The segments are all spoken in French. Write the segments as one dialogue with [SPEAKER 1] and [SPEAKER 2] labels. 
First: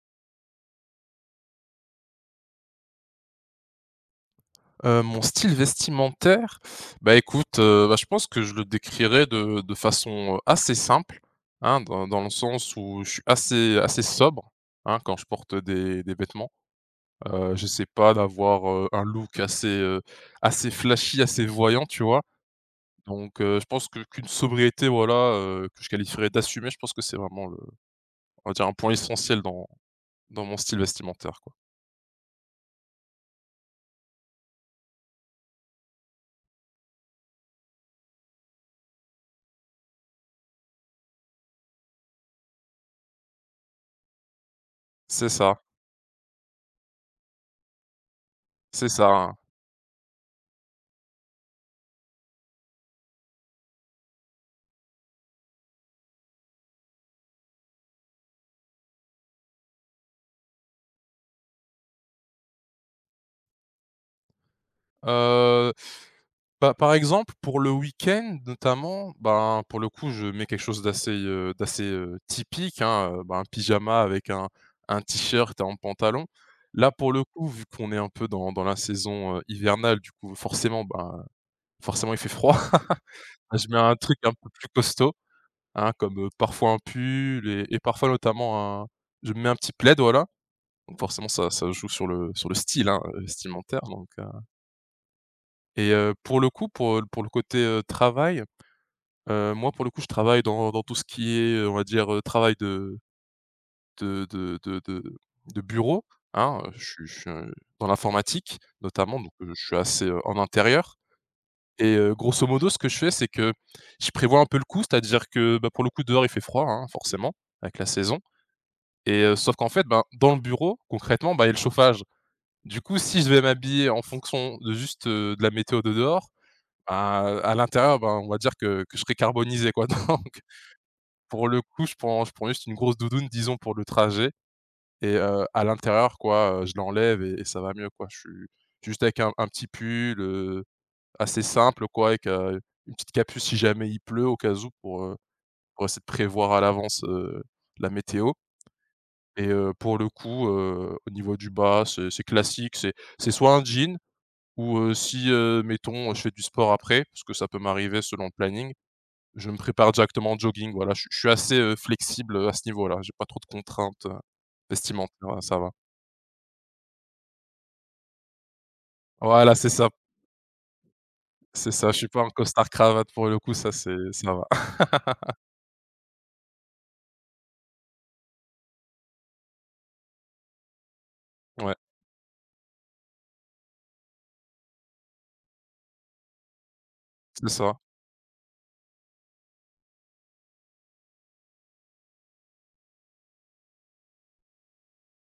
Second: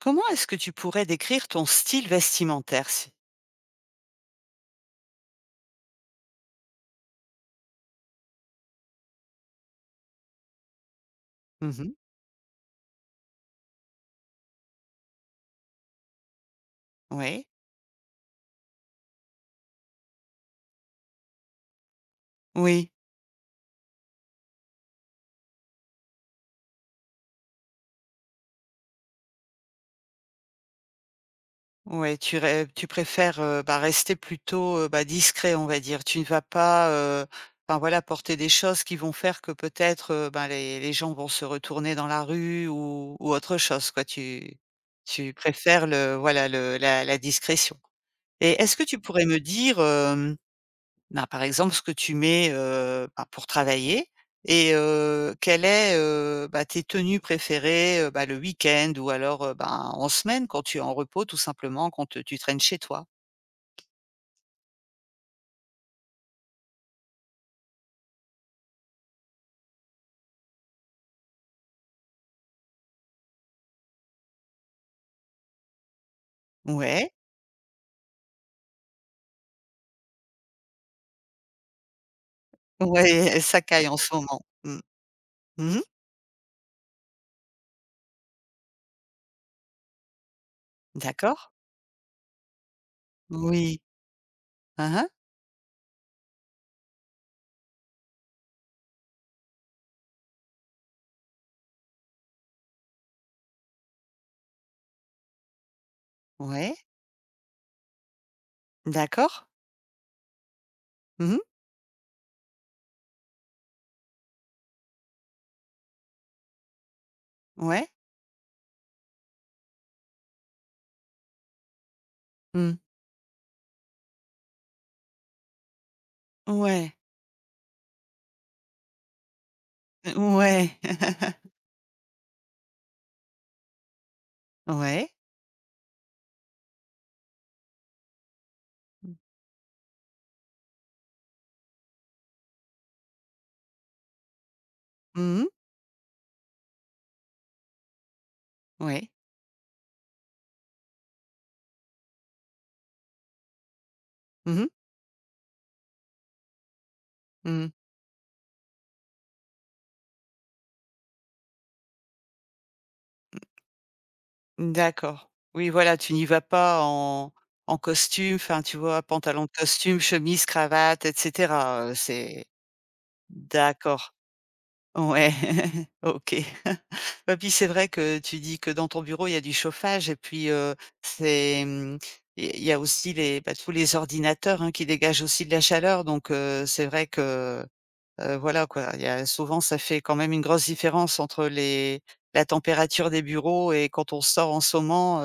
[SPEAKER 1] Comment est-ce que tu pourrais décrire ton style vestimentaire si...
[SPEAKER 2] Mon style vestimentaire? Bah, écoute, bah, je pense que je le décrirais de façon, assez simple,
[SPEAKER 1] Mmh
[SPEAKER 2] hein,
[SPEAKER 1] mh.
[SPEAKER 2] dans le sens où je suis assez assez sobre, hein, quand je porte des vêtements.
[SPEAKER 1] Oui.
[SPEAKER 2] J'essaie pas d'avoir, un look assez, assez flashy, assez voyant, tu vois?
[SPEAKER 1] Oui.
[SPEAKER 2] Donc je pense que qu'une sobriété, voilà, que je qualifierais d'assumer. Je pense que c'est vraiment le on va dire un point essentiel dans mon style vestimentaire, quoi.
[SPEAKER 1] Ouais, tu préfères, bah, rester plutôt, bah, discret, on va dire. Tu ne vas pas, enfin, voilà, porter des choses qui vont faire que peut-être, ben, les gens vont se retourner dans la rue ou autre chose, quoi. Tu
[SPEAKER 2] C'est
[SPEAKER 1] tu
[SPEAKER 2] ça,
[SPEAKER 1] préfères, le voilà, le la la discrétion. Et est-ce que
[SPEAKER 2] c'est
[SPEAKER 1] tu
[SPEAKER 2] ça,
[SPEAKER 1] pourrais
[SPEAKER 2] hein.
[SPEAKER 1] me dire, ben, par exemple, ce que tu mets, bah, pour travailler, et quelle est, bah, tes tenues préférées, bah, le week-end? Ou alors, ben, en semaine quand tu es en repos, tout simplement, quand tu traînes chez toi?
[SPEAKER 2] Heu Bah, par exemple, pour le week-end notamment, ben, pour le coup, je mets quelque chose d'assez, typique, hein, ben, un pyjama avec un t-shirt et un pantalon. Là, pour
[SPEAKER 1] Ouais,
[SPEAKER 2] le coup, vu qu'on est un peu dans la saison, hivernale, du coup, forcément, ben, forcément, il fait froid.
[SPEAKER 1] ouais, ça
[SPEAKER 2] Je mets
[SPEAKER 1] caille
[SPEAKER 2] un
[SPEAKER 1] en ce
[SPEAKER 2] truc un
[SPEAKER 1] moment.
[SPEAKER 2] peu plus
[SPEAKER 1] Mmh.
[SPEAKER 2] costaud,
[SPEAKER 1] Mmh.
[SPEAKER 2] hein, comme, parfois un pull et parfois notamment un je me mets un petit plaid, voilà. Donc forcément,
[SPEAKER 1] D'accord.
[SPEAKER 2] ça joue sur le style, hein,
[SPEAKER 1] Oui.
[SPEAKER 2] vestimentaire donc
[SPEAKER 1] Hein, hein.
[SPEAKER 2] et pour le coup, pour le côté, travail. Moi, pour le coup, je travaille dans tout ce qui est, on va dire, travail de de de de de bureau, hein,
[SPEAKER 1] Ouais.
[SPEAKER 2] je suis dans l'informatique notamment, donc
[SPEAKER 1] D'accord.
[SPEAKER 2] je suis assez, en intérieur
[SPEAKER 1] Mmh.
[SPEAKER 2] et grosso modo, ce que je fais, c'est que je prévois un peu le coup, c'est-à-dire que, bah, pour le coup, dehors, il fait froid, hein, forcément, avec la
[SPEAKER 1] Ouais.
[SPEAKER 2] saison et sauf qu'en fait, ben, dans le bureau, concrètement, bah, il y a le chauffage.
[SPEAKER 1] Mmh.
[SPEAKER 2] Du coup, si je vais m'habiller en fonction de juste, de la météo de dehors,
[SPEAKER 1] Ouais.
[SPEAKER 2] bah, à l'intérieur, ben, on va dire que je serai carbonisé, quoi, donc.
[SPEAKER 1] Ouais.
[SPEAKER 2] Pour le coup, je prends juste une grosse doudoune, disons, pour le trajet
[SPEAKER 1] Ouais.
[SPEAKER 2] et à l'intérieur, quoi, je l'enlève et ça va mieux, quoi. Je suis juste avec un petit pull, assez simple, quoi, avec, une petite capuce si jamais il pleut au cas où
[SPEAKER 1] Mmh.
[SPEAKER 2] pour essayer de prévoir à l'avance, la météo
[SPEAKER 1] Ouais.
[SPEAKER 2] et pour le coup, au niveau du bas, c'est classique, c'est soit un jean
[SPEAKER 1] Mmh mh.
[SPEAKER 2] ou, si, mettons, je fais du sport après, parce que ça peut
[SPEAKER 1] Mmh.
[SPEAKER 2] m'arriver selon le planning, je me prépare directement en jogging, voilà, je suis assez, flexible, à ce niveau-là. J'ai pas trop de contraintes,
[SPEAKER 1] D'accord.
[SPEAKER 2] vestimentaires, ouais, ça
[SPEAKER 1] Oui,
[SPEAKER 2] va.
[SPEAKER 1] voilà, tu n'y vas pas en costume, enfin, tu vois, pantalon de
[SPEAKER 2] Voilà,
[SPEAKER 1] costume, chemise, cravate, et
[SPEAKER 2] c'est
[SPEAKER 1] cetera,
[SPEAKER 2] ça, je suis pas un
[SPEAKER 1] c'est.
[SPEAKER 2] costard cravate pour le coup, ça c'est
[SPEAKER 1] D'accord.
[SPEAKER 2] ça va.
[SPEAKER 1] Ouais, OK. Et puis, c'est vrai que tu dis que dans ton bureau, il y a du chauffage. Et puis, c'est,
[SPEAKER 2] Ouais,
[SPEAKER 1] il y a aussi bah, tous les ordinateurs, hein, qui dégagent aussi de la chaleur. Donc c'est vrai
[SPEAKER 2] c'est
[SPEAKER 1] que,
[SPEAKER 2] ça,
[SPEAKER 1] voilà, quoi, il y a souvent, ça fait quand même une grosse différence entre les la température des bureaux et quand on sort en ce moment.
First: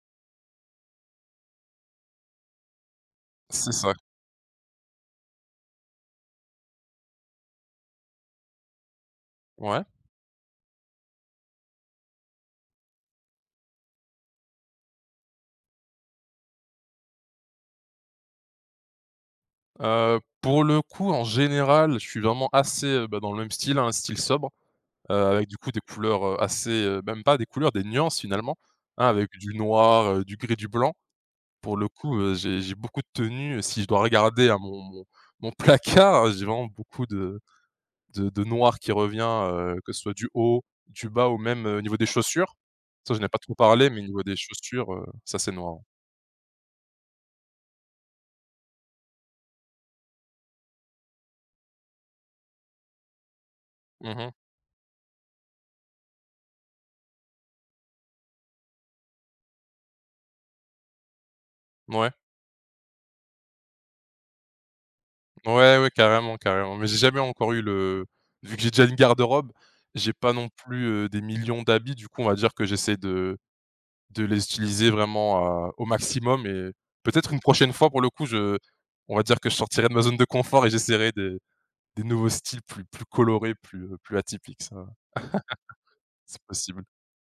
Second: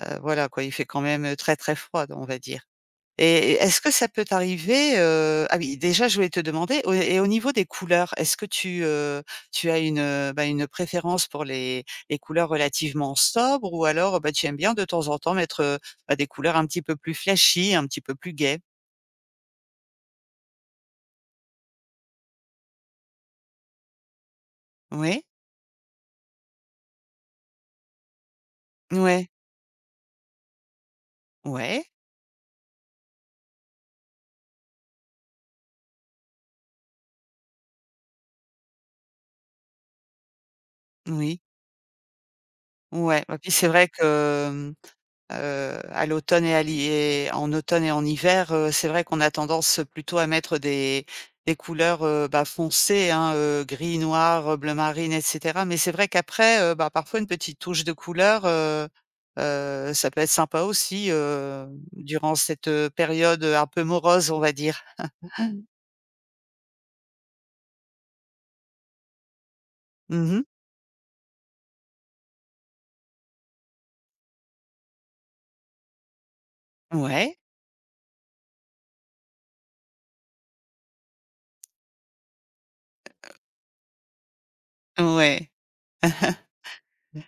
[SPEAKER 1] Voilà quoi, il fait quand même très, très froid, on va dire. Et
[SPEAKER 2] c'est
[SPEAKER 1] est-ce que
[SPEAKER 2] ça.
[SPEAKER 1] ça peut t'arriver, ah oui, déjà je voulais te demander au et au niveau des couleurs, est-ce que tu, tu as
[SPEAKER 2] Ouais.
[SPEAKER 1] bah, une préférence pour les couleurs relativement sobres, ou alors, bah, tu aimes bien de temps en temps mettre, bah, des couleurs un petit peu plus flashy, un petit peu plus gaies?
[SPEAKER 2] Pour le coup, en général, je suis vraiment assez, bah, dans le même style, hein, un style sobre,
[SPEAKER 1] Oui,
[SPEAKER 2] avec du coup des couleurs, assez, même pas des couleurs, des nuances finalement, hein,
[SPEAKER 1] ouais,
[SPEAKER 2] avec du noir, du gris, du blanc. Pour
[SPEAKER 1] ouais,
[SPEAKER 2] le coup, j'ai beaucoup de tenues, si je dois regarder à mon placard, hein, j'ai vraiment beaucoup de noir qui revient, que ce soit du haut, du bas ou
[SPEAKER 1] oui,
[SPEAKER 2] même, au niveau des chaussures. Ça, je
[SPEAKER 1] ouais,
[SPEAKER 2] n'ai pas
[SPEAKER 1] bah, puis
[SPEAKER 2] trop
[SPEAKER 1] c'est
[SPEAKER 2] parlé,
[SPEAKER 1] vrai
[SPEAKER 2] mais au niveau des
[SPEAKER 1] que...
[SPEAKER 2] chaussures, ça c'est noir.
[SPEAKER 1] À l'automne et à l'hi et en automne et en hiver, c'est vrai qu'on a tendance plutôt à mettre des couleurs, bah, foncées, hein, gris,
[SPEAKER 2] Mmh.
[SPEAKER 1] noir, bleu marine, et cetera. Mais c'est vrai qu'après, bah, parfois une petite touche de couleur, ça peut être sympa aussi,
[SPEAKER 2] Ouais.
[SPEAKER 1] durant cette, période un peu morose, on va dire.
[SPEAKER 2] Ouais, ouais, carrément, carrément. Mais j'ai jamais encore eu le vu que j'ai déjà une garde-robe, j'ai pas
[SPEAKER 1] Mmh.
[SPEAKER 2] non plus, des millions d'habits. Du coup, on va dire que j'essaie de les utiliser vraiment, au maximum et peut-être
[SPEAKER 1] Ouais,
[SPEAKER 2] une prochaine fois, pour le coup, je on va dire que je sortirai de ma zone de confort et j'essaierai des nouveaux styles plus colorés, plus, plus atypiques. Ça,
[SPEAKER 1] ouais.
[SPEAKER 2] c'est possible.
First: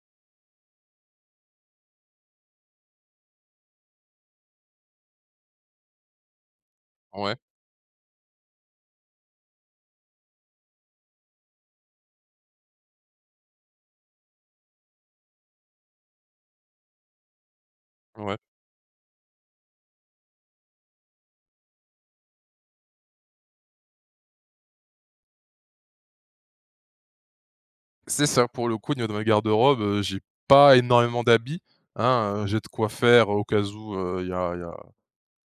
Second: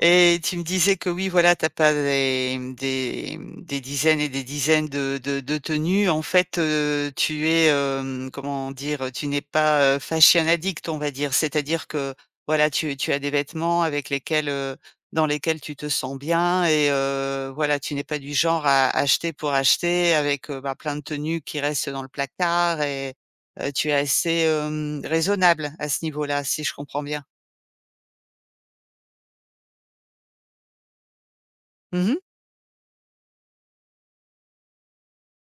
[SPEAKER 1] Et tu me disais que oui, voilà, t'as pas des dizaines et des dizaines de tenues. En fait,
[SPEAKER 2] Ouais,
[SPEAKER 1] tu es, comment dire? Tu n'es pas, fashion addict, on va dire. C'est-à-dire que, voilà, tu as des vêtements avec lesquels, dans lesquels tu te sens bien. Et voilà, tu n'es pas du
[SPEAKER 2] ouais.
[SPEAKER 1] genre à acheter pour acheter, avec bah, plein de tenues qui restent dans le placard. Et tu es assez, raisonnable à ce niveau-là, si je comprends bien.
[SPEAKER 2] C'est ça, pour le coup, au niveau de ma garde-robe, j'ai pas énormément d'habits,
[SPEAKER 1] Mmh.
[SPEAKER 2] hein, j'ai de quoi faire au cas où, il y a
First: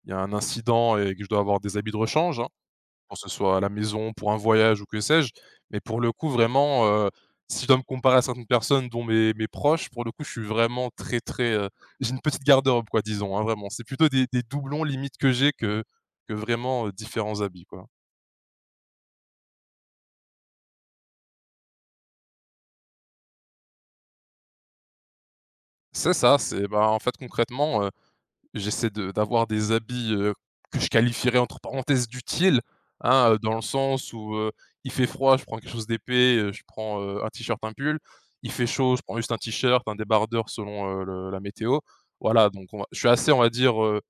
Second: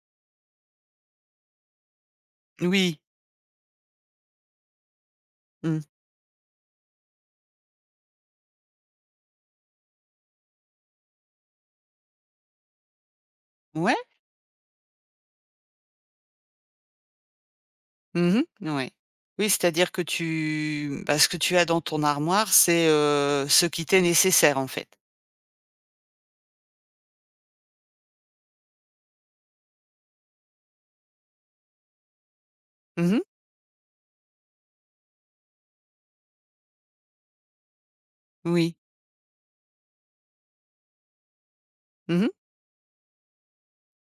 [SPEAKER 2] un incident et que je dois avoir des habits de rechange, hein,
[SPEAKER 1] Oui.
[SPEAKER 2] pour que ce soit à la maison, pour un voyage ou que sais-je. Mais
[SPEAKER 1] Mmh.
[SPEAKER 2] pour le coup, vraiment, si je dois me comparer à certaines personnes, dont mes proches, pour le coup, je suis vraiment très, très, j'ai une petite garde-robe quoi, disons, hein, vraiment. C'est
[SPEAKER 1] Ouais.
[SPEAKER 2] plutôt des doublons limite que j'ai que vraiment, différents habits, quoi.
[SPEAKER 1] Mmh mh. Ouais. Oui, c'est-à-dire que tu bah, ce que tu as dans ton armoire, c'est, ce qui t'est nécessaire, en fait?
[SPEAKER 2] C'est ça, c'est, bah, en fait, concrètement, j'essaie de d'avoir des habits, que je qualifierais entre parenthèses «d'utiles»,
[SPEAKER 1] Mmh mh.
[SPEAKER 2] hein, dans le sens où, il fait froid, je prends quelque chose d'épais, je prends, un t-shirt, un pull. Il fait
[SPEAKER 1] Oui.
[SPEAKER 2] chaud, je prends juste un t-shirt, un débardeur selon, le la météo.
[SPEAKER 1] Mmh mh.
[SPEAKER 2] Voilà, donc on va je suis assez, on va dire, heu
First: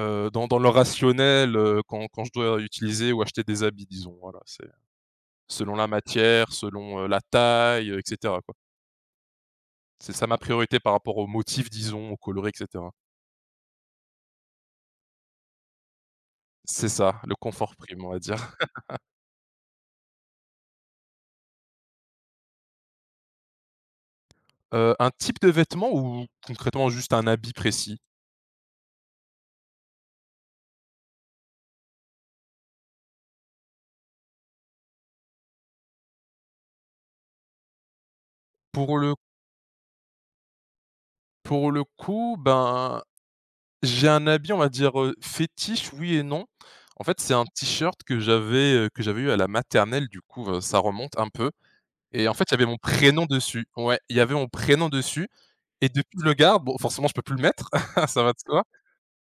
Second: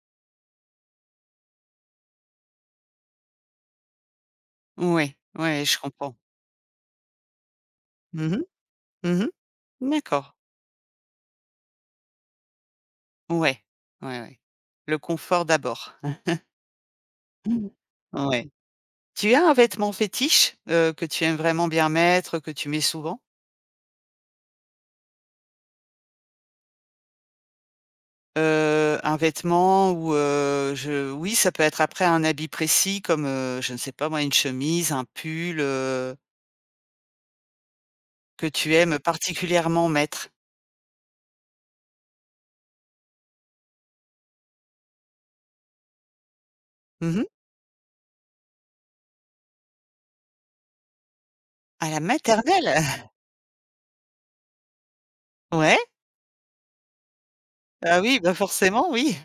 [SPEAKER 2] heu, dans le rationnel, quand je dois utiliser ou acheter des habits, disons, voilà. C'est
[SPEAKER 1] Ouais, ouais,
[SPEAKER 2] selon
[SPEAKER 1] je
[SPEAKER 2] la
[SPEAKER 1] comprends.
[SPEAKER 2] matière, selon, la taille, et
[SPEAKER 1] Mmh
[SPEAKER 2] cetera,
[SPEAKER 1] mh.
[SPEAKER 2] quoi.
[SPEAKER 1] Mmh mh.
[SPEAKER 2] C'est ça
[SPEAKER 1] D'accord.
[SPEAKER 2] ma priorité par rapport au motif, disons, au coloris, et cetera.
[SPEAKER 1] Ouais. Ouais, ouais. Le confort d'abord.
[SPEAKER 2] C'est ça, le confort prime, on va
[SPEAKER 1] Ouais.
[SPEAKER 2] dire.
[SPEAKER 1] Tu as un vêtement fétiche, que tu aimes vraiment bien mettre, que tu mets souvent?
[SPEAKER 2] Un type de vêtement ou concrètement juste un habit précis?
[SPEAKER 1] Un vêtement ou, je oui, ça peut être après un habit précis comme, je ne sais pas moi, une chemise, un pull, que tu
[SPEAKER 2] Pour
[SPEAKER 1] aimes
[SPEAKER 2] le
[SPEAKER 1] particulièrement mettre?
[SPEAKER 2] Pour le coup, ben, j'ai un habit, on va dire, fétiche, oui et non. En
[SPEAKER 1] Mmh
[SPEAKER 2] fait,
[SPEAKER 1] mh.
[SPEAKER 2] c'est un t-shirt que j'avais eu à la maternelle, du coup, ça remonte un peu
[SPEAKER 1] À la
[SPEAKER 2] et en fait, il y avait
[SPEAKER 1] maternelle?
[SPEAKER 2] mon prénom dessus. Ouais, il y avait mon prénom dessus
[SPEAKER 1] Ouais,
[SPEAKER 2] et depuis, je le garde. Bon, forcément, je peux plus le mettre,
[SPEAKER 1] ah oui,
[SPEAKER 2] ça va
[SPEAKER 1] bah,
[SPEAKER 2] de soi.
[SPEAKER 1] forcément, oui.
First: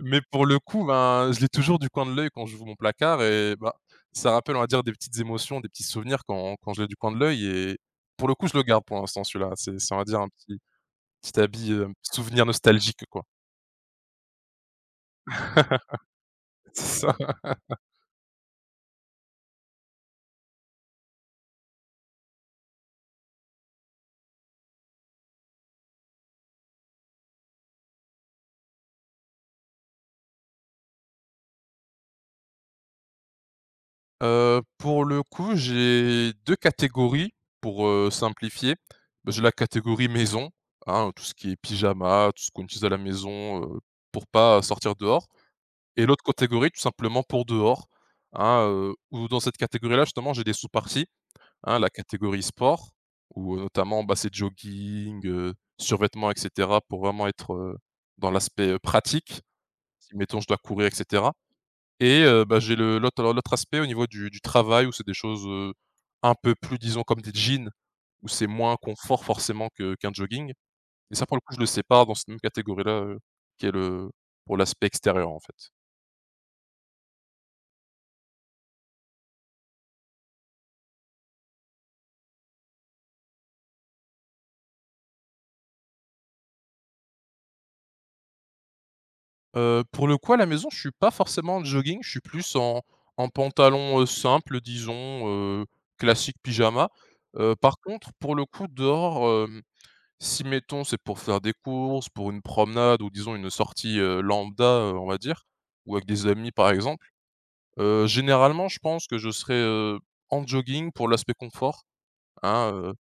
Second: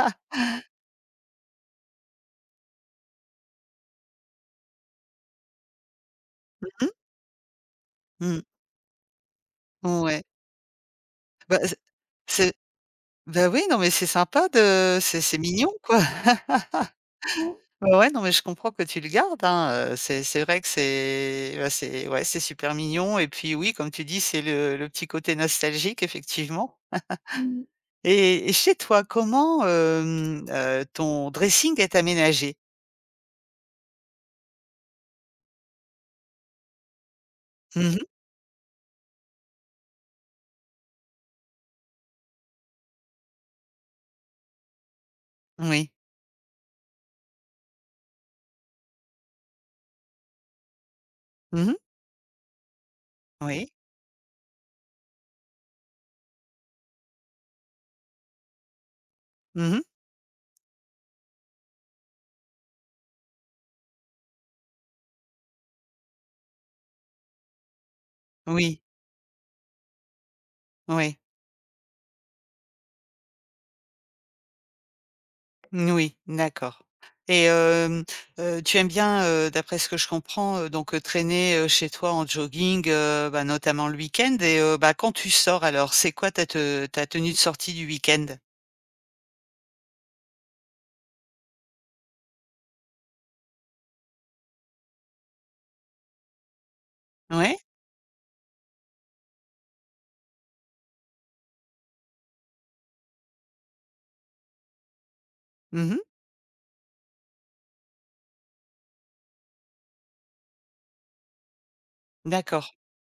[SPEAKER 2] Mais pour le coup, ben, je l'ai toujours du coin de l'œil quand j'ouvre mon placard et bah, ça rappelle, on va dire, des petites émotions, des petits souvenirs quand je l'ai du coin de l'œil et pour le
[SPEAKER 1] Mmh mh.
[SPEAKER 2] coup, je le garde pour l'instant celui-là. C'est, on va dire,
[SPEAKER 1] Ouais,
[SPEAKER 2] un petit
[SPEAKER 1] bah,
[SPEAKER 2] habit,
[SPEAKER 1] c'est
[SPEAKER 2] souvenir
[SPEAKER 1] c'est
[SPEAKER 2] nostalgique, quoi.
[SPEAKER 1] oui, non, mais c'est sympa de c'est mignon, quoi.
[SPEAKER 2] C'est ça.
[SPEAKER 1] Ouais, ouais, non, mais je comprends que tu le gardes, hein. C'est vrai que c'est, bah, c'est ouais, c'est super mignon. Et puis, oui, comme tu dis, c'est le petit côté nostalgique, effectivement. Et chez toi, comment, ton dressing est aménagé?
[SPEAKER 2] Pour le coup, j'ai 2 catégories
[SPEAKER 1] Mmh
[SPEAKER 2] pour,
[SPEAKER 1] mh.
[SPEAKER 2] simplifier. Bah, j'ai la catégorie maison, hein, tout ce qui est pyjama, tout ce qu'on utilise à la maison, pour pas sortir dehors.
[SPEAKER 1] Oui.
[SPEAKER 2] Et l'autre catégorie, tout simplement pour dehors, hein, où dans cette catégorie-là, justement, j'ai des sous-parties,
[SPEAKER 1] Mmh mh.
[SPEAKER 2] hein, la catégorie sport, où,
[SPEAKER 1] Oui.
[SPEAKER 2] notamment, bah, c'est jogging, survêtement et cetera pour vraiment être, dans l'aspect, pratique,
[SPEAKER 1] Mmh mh.
[SPEAKER 2] si mettons je dois courir et cetera et bah, j'ai le l'autre alors l'autre aspect au niveau du travail où c'est des choses, un peu plus, disons, comme des jeans, où c'est moins
[SPEAKER 1] Oui.
[SPEAKER 2] confort forcément que qu'un jogging. Et
[SPEAKER 1] Oui,
[SPEAKER 2] ça, pour le coup, je le sépare dans cette même catégorie-là, qui est le pour l'aspect extérieur, en fait.
[SPEAKER 1] oui, d'accord. Et tu aimes bien, d'après ce que je comprends, donc traîner, chez toi en jogging, bah, notamment le week-end. Et bah, quand tu sors alors, c'est quoi ta tenue de sortie du week-end?
[SPEAKER 2] Pour le coup, à la maison, je suis pas forcément en jogging, je suis plus en pantalon, simple, disons, heu, classique pyjama.
[SPEAKER 1] Ouais?
[SPEAKER 2] Par contre, pour le coup, dehors, si mettons, c'est pour faire des courses, pour une promenade ou disons une sortie, lambda, on va dire, ou
[SPEAKER 1] Mmh.
[SPEAKER 2] avec des amis par exemple, généralement je pense que je serais, en jogging pour l'aspect confort,
[SPEAKER 1] D'accord.
[SPEAKER 2] hein,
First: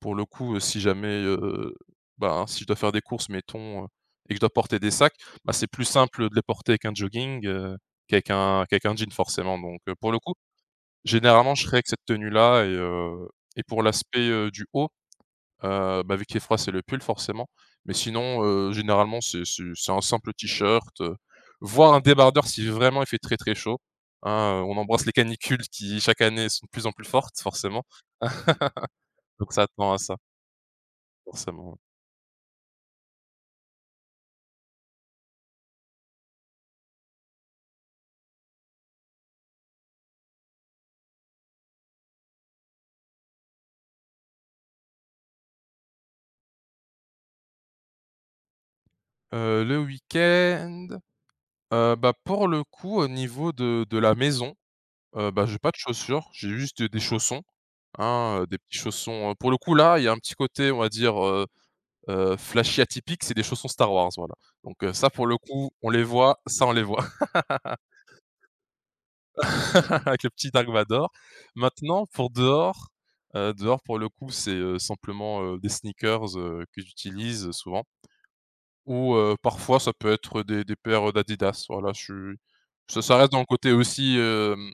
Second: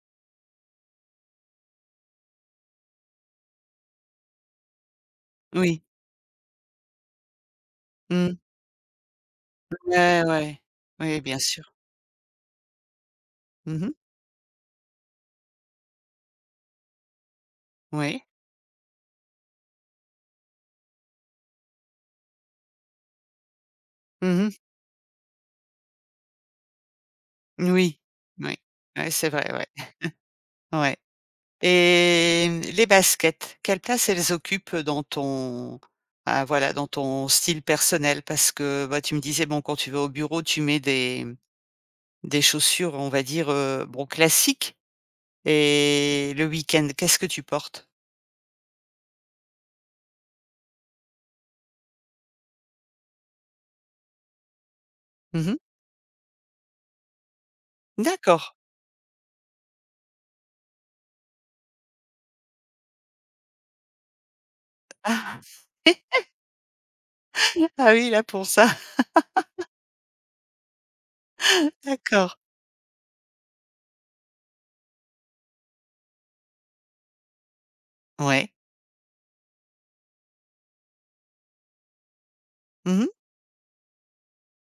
[SPEAKER 2] pour le coup, si jamais, ben, si je dois faire des courses mettons, et que je dois porter des sacs, bah, c'est
[SPEAKER 1] Oui.
[SPEAKER 2] plus simple de les porter avec un jogging, qu'avec
[SPEAKER 1] Mmh.
[SPEAKER 2] un qu'avec un jean forcément donc, pour le
[SPEAKER 1] Ouais,
[SPEAKER 2] coup,
[SPEAKER 1] ouais. Oui, bien
[SPEAKER 2] généralement je
[SPEAKER 1] sûr.
[SPEAKER 2] serais avec cette tenue-là et et pour
[SPEAKER 1] Mmh.
[SPEAKER 2] l'aspect, du haut, bah, vu qu'il est froid, c'est le pull forcément, mais
[SPEAKER 1] Oui.
[SPEAKER 2] sinon, généralement, c'est un simple t-shirt, voire un débardeur si vraiment il fait très, très chaud,
[SPEAKER 1] Mmh.
[SPEAKER 2] hein, on embrasse les canicules qui, chaque année, sont de plus en plus fortes forcément,
[SPEAKER 1] Oui. Oui. Ouais, c'est
[SPEAKER 2] donc
[SPEAKER 1] vrai,
[SPEAKER 2] ça
[SPEAKER 1] ouais.
[SPEAKER 2] tend à ça,
[SPEAKER 1] Ouais.
[SPEAKER 2] forcément, ouais.
[SPEAKER 1] Et les baskets, quelle place elles occupent dans ton ah voilà, dans ton style personnel? Parce que, bah, tu me disais, bon, quand tu vas au bureau, tu mets des chaussures, on va dire, bon, classiques. Et le week-end, qu'est-ce que tu portes?
[SPEAKER 2] Le week-end, bah, pour le coup, au niveau de la maison, bah,
[SPEAKER 1] Mmh.
[SPEAKER 2] j'ai pas de chaussures, j'ai juste des chaussons, hein,
[SPEAKER 1] D'accord.
[SPEAKER 2] des petits chaussons, pour le coup, là, il y a un petit côté, on va dire, flashy, atypiques, c'est des chaussons Star Wars, voilà. Donc ça pour le
[SPEAKER 1] Ah!
[SPEAKER 2] coup, on les voit, ça on les voit
[SPEAKER 1] Ah oui, là, pour ça,
[SPEAKER 2] avec le petit Dark Vador. Maintenant pour
[SPEAKER 1] d'accord.
[SPEAKER 2] dehors, dehors pour le coup, c'est, simplement, des sneakers, que j'utilise, souvent
[SPEAKER 1] Ouais.
[SPEAKER 2] ou parfois ça peut être des paires, d'Adidas. Voilà, je suis ça
[SPEAKER 1] Mmh.
[SPEAKER 2] ça reste dans le côté aussi,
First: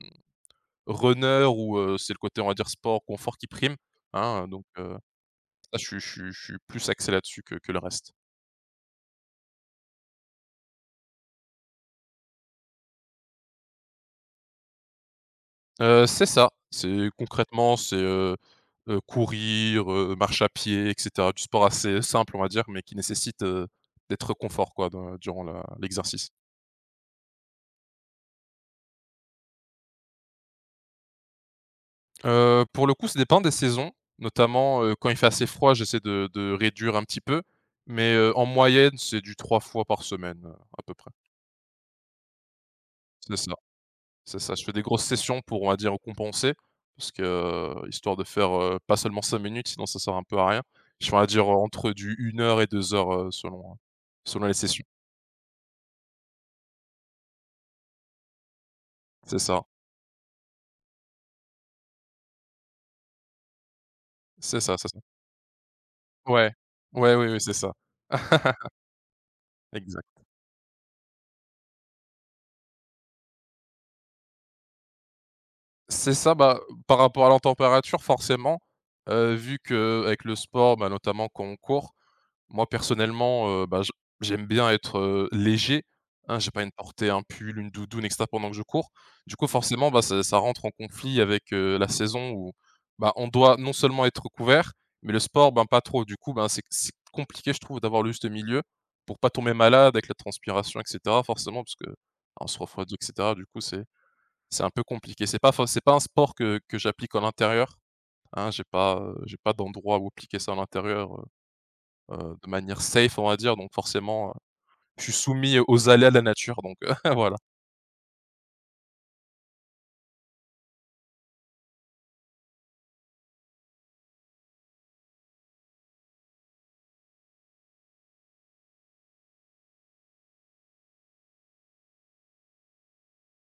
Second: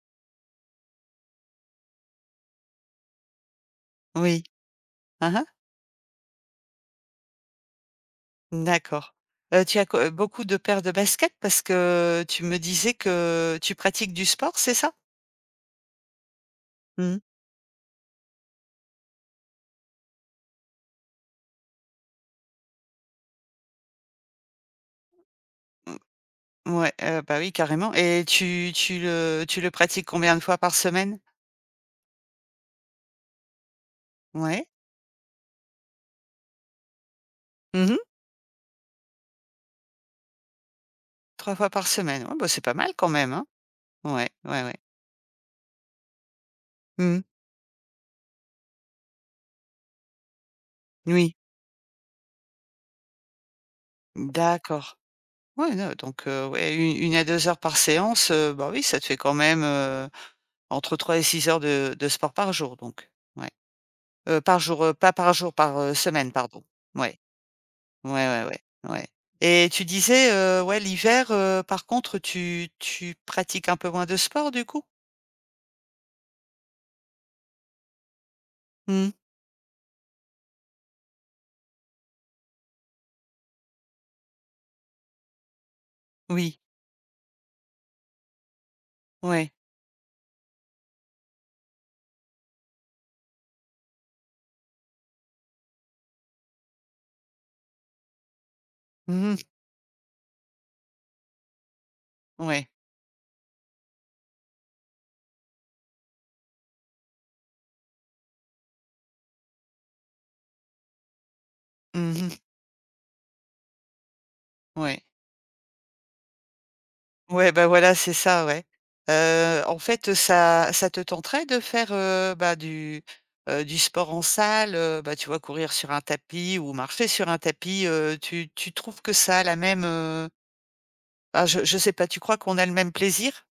[SPEAKER 2] runner ou c'est le côté, on va dire, sport, confort qui prime,
[SPEAKER 1] Oui.
[SPEAKER 2] hein, donc
[SPEAKER 1] Hein, hein.
[SPEAKER 2] ça je suis plus axé là-dessus que le reste.
[SPEAKER 1] D'accord. Tu as co beaucoup de paires de baskets, parce que tu me disais que tu pratiques du sport, c'est ça?
[SPEAKER 2] C'est ça. C'est
[SPEAKER 1] Mmh.
[SPEAKER 2] concrètement, c'est, courir, marche à pied et cetera. Du sport assez simple, on va dire, mais qui nécessite, d'être confort quoi, dans durant la l'exercice.
[SPEAKER 1] Ouais, bah, oui, carrément. Et tu le pratiques combien de fois par semaine?
[SPEAKER 2] Pour le coup, ça dépend des saisons,
[SPEAKER 1] Ouais.
[SPEAKER 2] notamment, quand il fait assez froid, j'essaie de réduire un petit peu,
[SPEAKER 1] Mmh mh.
[SPEAKER 2] mais, en moyenne, c'est du 3 fois par semaine, à peu près.
[SPEAKER 1] Fois par semaine. Ouais, bah, c'est pas mal quand même,
[SPEAKER 2] C'est
[SPEAKER 1] hein?
[SPEAKER 2] ça.
[SPEAKER 1] Ouais,
[SPEAKER 2] C'est ça,
[SPEAKER 1] ouais,
[SPEAKER 2] je fais
[SPEAKER 1] ouais.
[SPEAKER 2] des grosses sessions pour, on va dire, compenser parce
[SPEAKER 1] Mmh,
[SPEAKER 2] que, histoire de faire, pas seulement 5 minutes, sinon ça sert un peu à rien. Je fais, on va
[SPEAKER 1] oui.
[SPEAKER 2] dire, entre du 1 heure et 2 heures, selon les sessions.
[SPEAKER 1] D'accord. Ouais, non, donc ouais, une 1 à 2 heures par séance, bah, oui, ça te fait quand
[SPEAKER 2] C'est
[SPEAKER 1] même,
[SPEAKER 2] ça,
[SPEAKER 1] entre 3 et 6 heures de sport par jour donc. Ouais.
[SPEAKER 2] c'est
[SPEAKER 1] Par
[SPEAKER 2] ça,
[SPEAKER 1] jour,
[SPEAKER 2] c'est ça.
[SPEAKER 1] pas par jour, par, semaine,
[SPEAKER 2] Ouais.
[SPEAKER 1] pardon.
[SPEAKER 2] Ouais,
[SPEAKER 1] Ouais.
[SPEAKER 2] oui, oui, c'est ça.
[SPEAKER 1] Ouais, ouais, ouais, ouais. Et tu
[SPEAKER 2] Exact.
[SPEAKER 1] disais, ouais, l'hiver, par contre, tu pratiques un peu moins de sport, du coup?
[SPEAKER 2] C'est ça, bah, par rapport à la température forcément,
[SPEAKER 1] Mmh.
[SPEAKER 2] vu que avec le sport, bah, notamment quand on court. Moi personnellement, bah, je j'aime bien être, léger, hein, j'ai
[SPEAKER 1] Oui,
[SPEAKER 2] pas une porter un pull, une doudoune et cetera pendant que je cours. Du coup,
[SPEAKER 1] ouais.
[SPEAKER 2] forcément, bah, ça rentre en conflit avec, la saison où, bah, on doit non seulement être couvert, mais le sport, ben, pas trop. Du coup, ben, c'est compliqué, je trouve, d'avoir le juste milieu pour pas
[SPEAKER 1] Mmh.
[SPEAKER 2] tomber malade avec la transpiration et cetera, forcément, parce que ben, on se
[SPEAKER 1] Ouais.
[SPEAKER 2] refroidit et cetera. Du coup, c'est un peu compliqué. C'est pas un sport que j'applique en intérieur, hein, j'ai pas d'endroit où appliquer ça à l'intérieur.
[SPEAKER 1] Mmh.
[SPEAKER 2] De manière safe, on va dire, donc forcément, je
[SPEAKER 1] Ouais.
[SPEAKER 2] suis soumis aux aléas de la nature, donc voilà.
[SPEAKER 1] Ouais, bah, voilà, c'est ça, ouais. En fait, ça te tenterait de faire, bah, du sport en salle, bah, tu vois, courir sur un tapis ou marcher sur un tapis, tu trouves que ça a la même, ah, je sais pas, tu crois qu'on a le même plaisir?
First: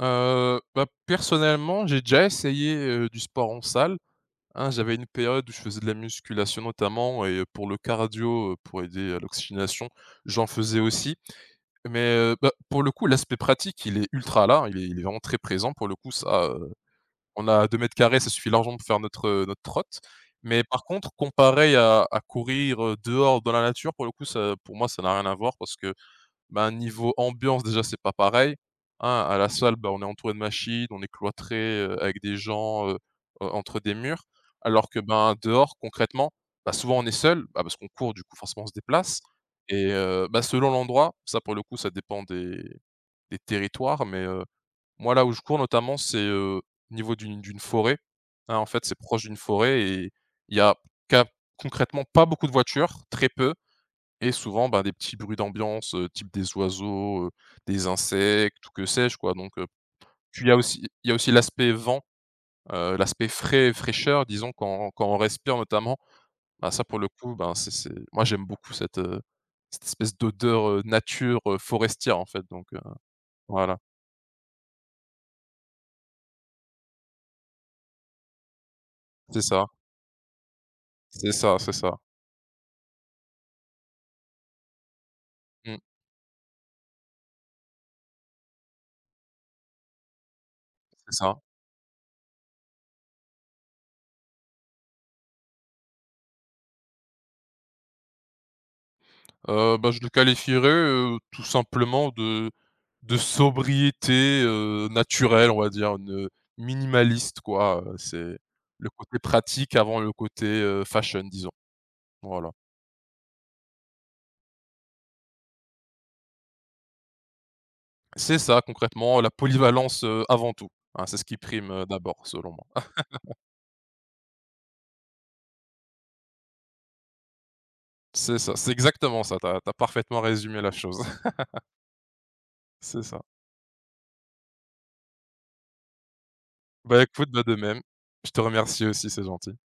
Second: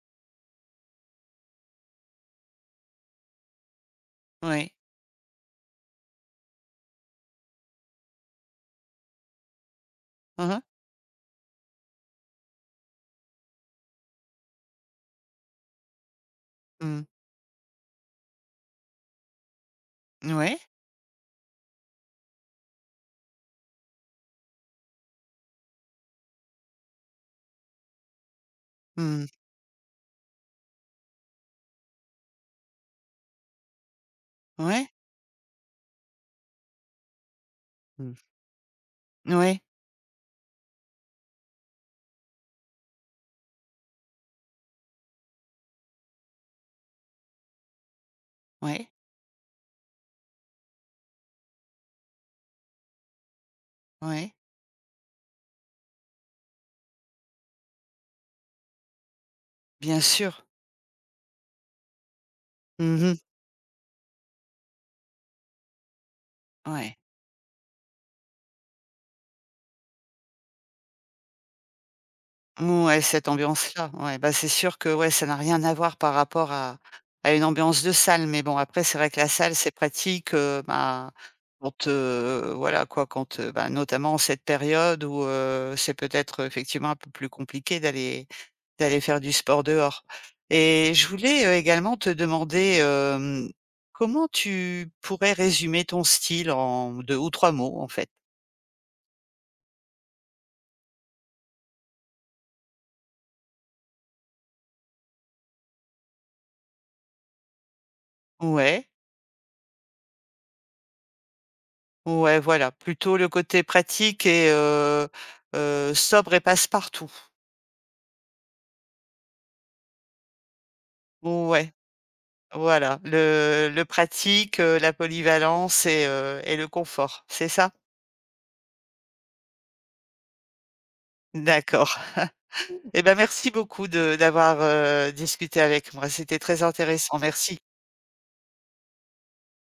[SPEAKER 2] Bah, personnellement, j'ai déjà essayé, du sport en salle, hein.
[SPEAKER 1] Ouais.
[SPEAKER 2] J'avais une période où je faisais de la musculation notamment et pour le cardio, pour aider à l'oxygénation, j'en
[SPEAKER 1] Mmh mh.
[SPEAKER 2] faisais aussi. Mais bah, pour le coup, l'aspect pratique, il est ultra là, hein. Il est vraiment très présent pour le coup, ça,
[SPEAKER 1] Mmh.
[SPEAKER 2] on a 2 mètres carrés, ça suffit largement pour faire notre, notre trotte.
[SPEAKER 1] Ouais.
[SPEAKER 2] Mais par contre, comparé à courir, dehors dans la nature, pour le coup, ça pour moi, ça n'a rien à voir parce que ben, niveau ambiance, déjà, c'est pas pareil,
[SPEAKER 1] Mmh.
[SPEAKER 2] hein. À la salle, bah, on est entouré de machines, on est cloîtré, avec des gens, entre des murs.
[SPEAKER 1] Ouais.
[SPEAKER 2] Alors que, ben, dehors, concrètement, bah, souvent, on est seul, bah, parce qu'on court,
[SPEAKER 1] Mmh.
[SPEAKER 2] du coup, forcément, on se déplace
[SPEAKER 1] Ouais.
[SPEAKER 2] et bah, selon l'endroit, ça, pour le coup, ça dépend des territoires, mais moi, là où je cours, notamment, c'est, au niveau d'une forêt, hein. En fait,
[SPEAKER 1] Ouais.
[SPEAKER 2] c'est proche d'une forêt et il y a ca concrètement pas beaucoup de voitures, très peu. Et
[SPEAKER 1] Ouais.
[SPEAKER 2] souvent, ben, des petits bruits d'ambiance, type des oiseaux, des insectes ou que sais-je quoi donc,
[SPEAKER 1] Bien
[SPEAKER 2] puis
[SPEAKER 1] sûr.
[SPEAKER 2] il y a aussi l'aspect vent,
[SPEAKER 1] Mmh.
[SPEAKER 2] l'aspect frais, fraîcheur disons quand on respire notamment, ben, ça
[SPEAKER 1] Ouais.
[SPEAKER 2] pour le coup, ben, c'est moi j'aime beaucoup cette, cette espèce d'odeur, nature, forestière en fait donc,
[SPEAKER 1] Ouais, cette
[SPEAKER 2] voilà.
[SPEAKER 1] ambiance-là, ouais, bah, c'est sûr que, ouais, ça n'a rien à voir par rapport à une ambiance de salle. Mais bon, après, c'est vrai que la
[SPEAKER 2] C'est
[SPEAKER 1] salle,
[SPEAKER 2] ça,
[SPEAKER 1] c'est pratique, bah,
[SPEAKER 2] c'est ça, c'est
[SPEAKER 1] quand,
[SPEAKER 2] ça.
[SPEAKER 1] voilà, quoi, quand, bah, notamment en cette période où,
[SPEAKER 2] Mmh,
[SPEAKER 1] c'est peut-être, effectivement un peu plus compliqué d'aller faire du sport dehors. Et je
[SPEAKER 2] c'est ça.
[SPEAKER 1] voulais, également te demander, comment tu pourrais résumer ton style en 2 ou 3 mots, en fait?
[SPEAKER 2] Bah, je le qualifierais, tout simplement de sobriété, naturelle, on va dire, une minimaliste quoi, c'est le
[SPEAKER 1] Ouais.
[SPEAKER 2] côté pratique avant le côté, fashion disons,
[SPEAKER 1] Ouais,
[SPEAKER 2] voilà.
[SPEAKER 1] voilà, plutôt le côté pratique et sobre et passe-partout.
[SPEAKER 2] C'est ça concrètement la polyvalence, avant tout, hein, c'est ce qui prime,
[SPEAKER 1] Ouais,
[SPEAKER 2] d'abord selon moi.
[SPEAKER 1] voilà, le pratique, la polyvalence et le confort, c'est ça?
[SPEAKER 2] C'est ça, c'est exactement ça, t'as as parfaitement résumé la chose.
[SPEAKER 1] D'accord.
[SPEAKER 2] C'est
[SPEAKER 1] Eh ben,
[SPEAKER 2] ça.
[SPEAKER 1] merci beaucoup de d'avoir, discuté avec moi. C'était très
[SPEAKER 2] Bah
[SPEAKER 1] intéressant,
[SPEAKER 2] écoute, bah de
[SPEAKER 1] merci.
[SPEAKER 2] même. Je te remercie aussi, c'est gentil.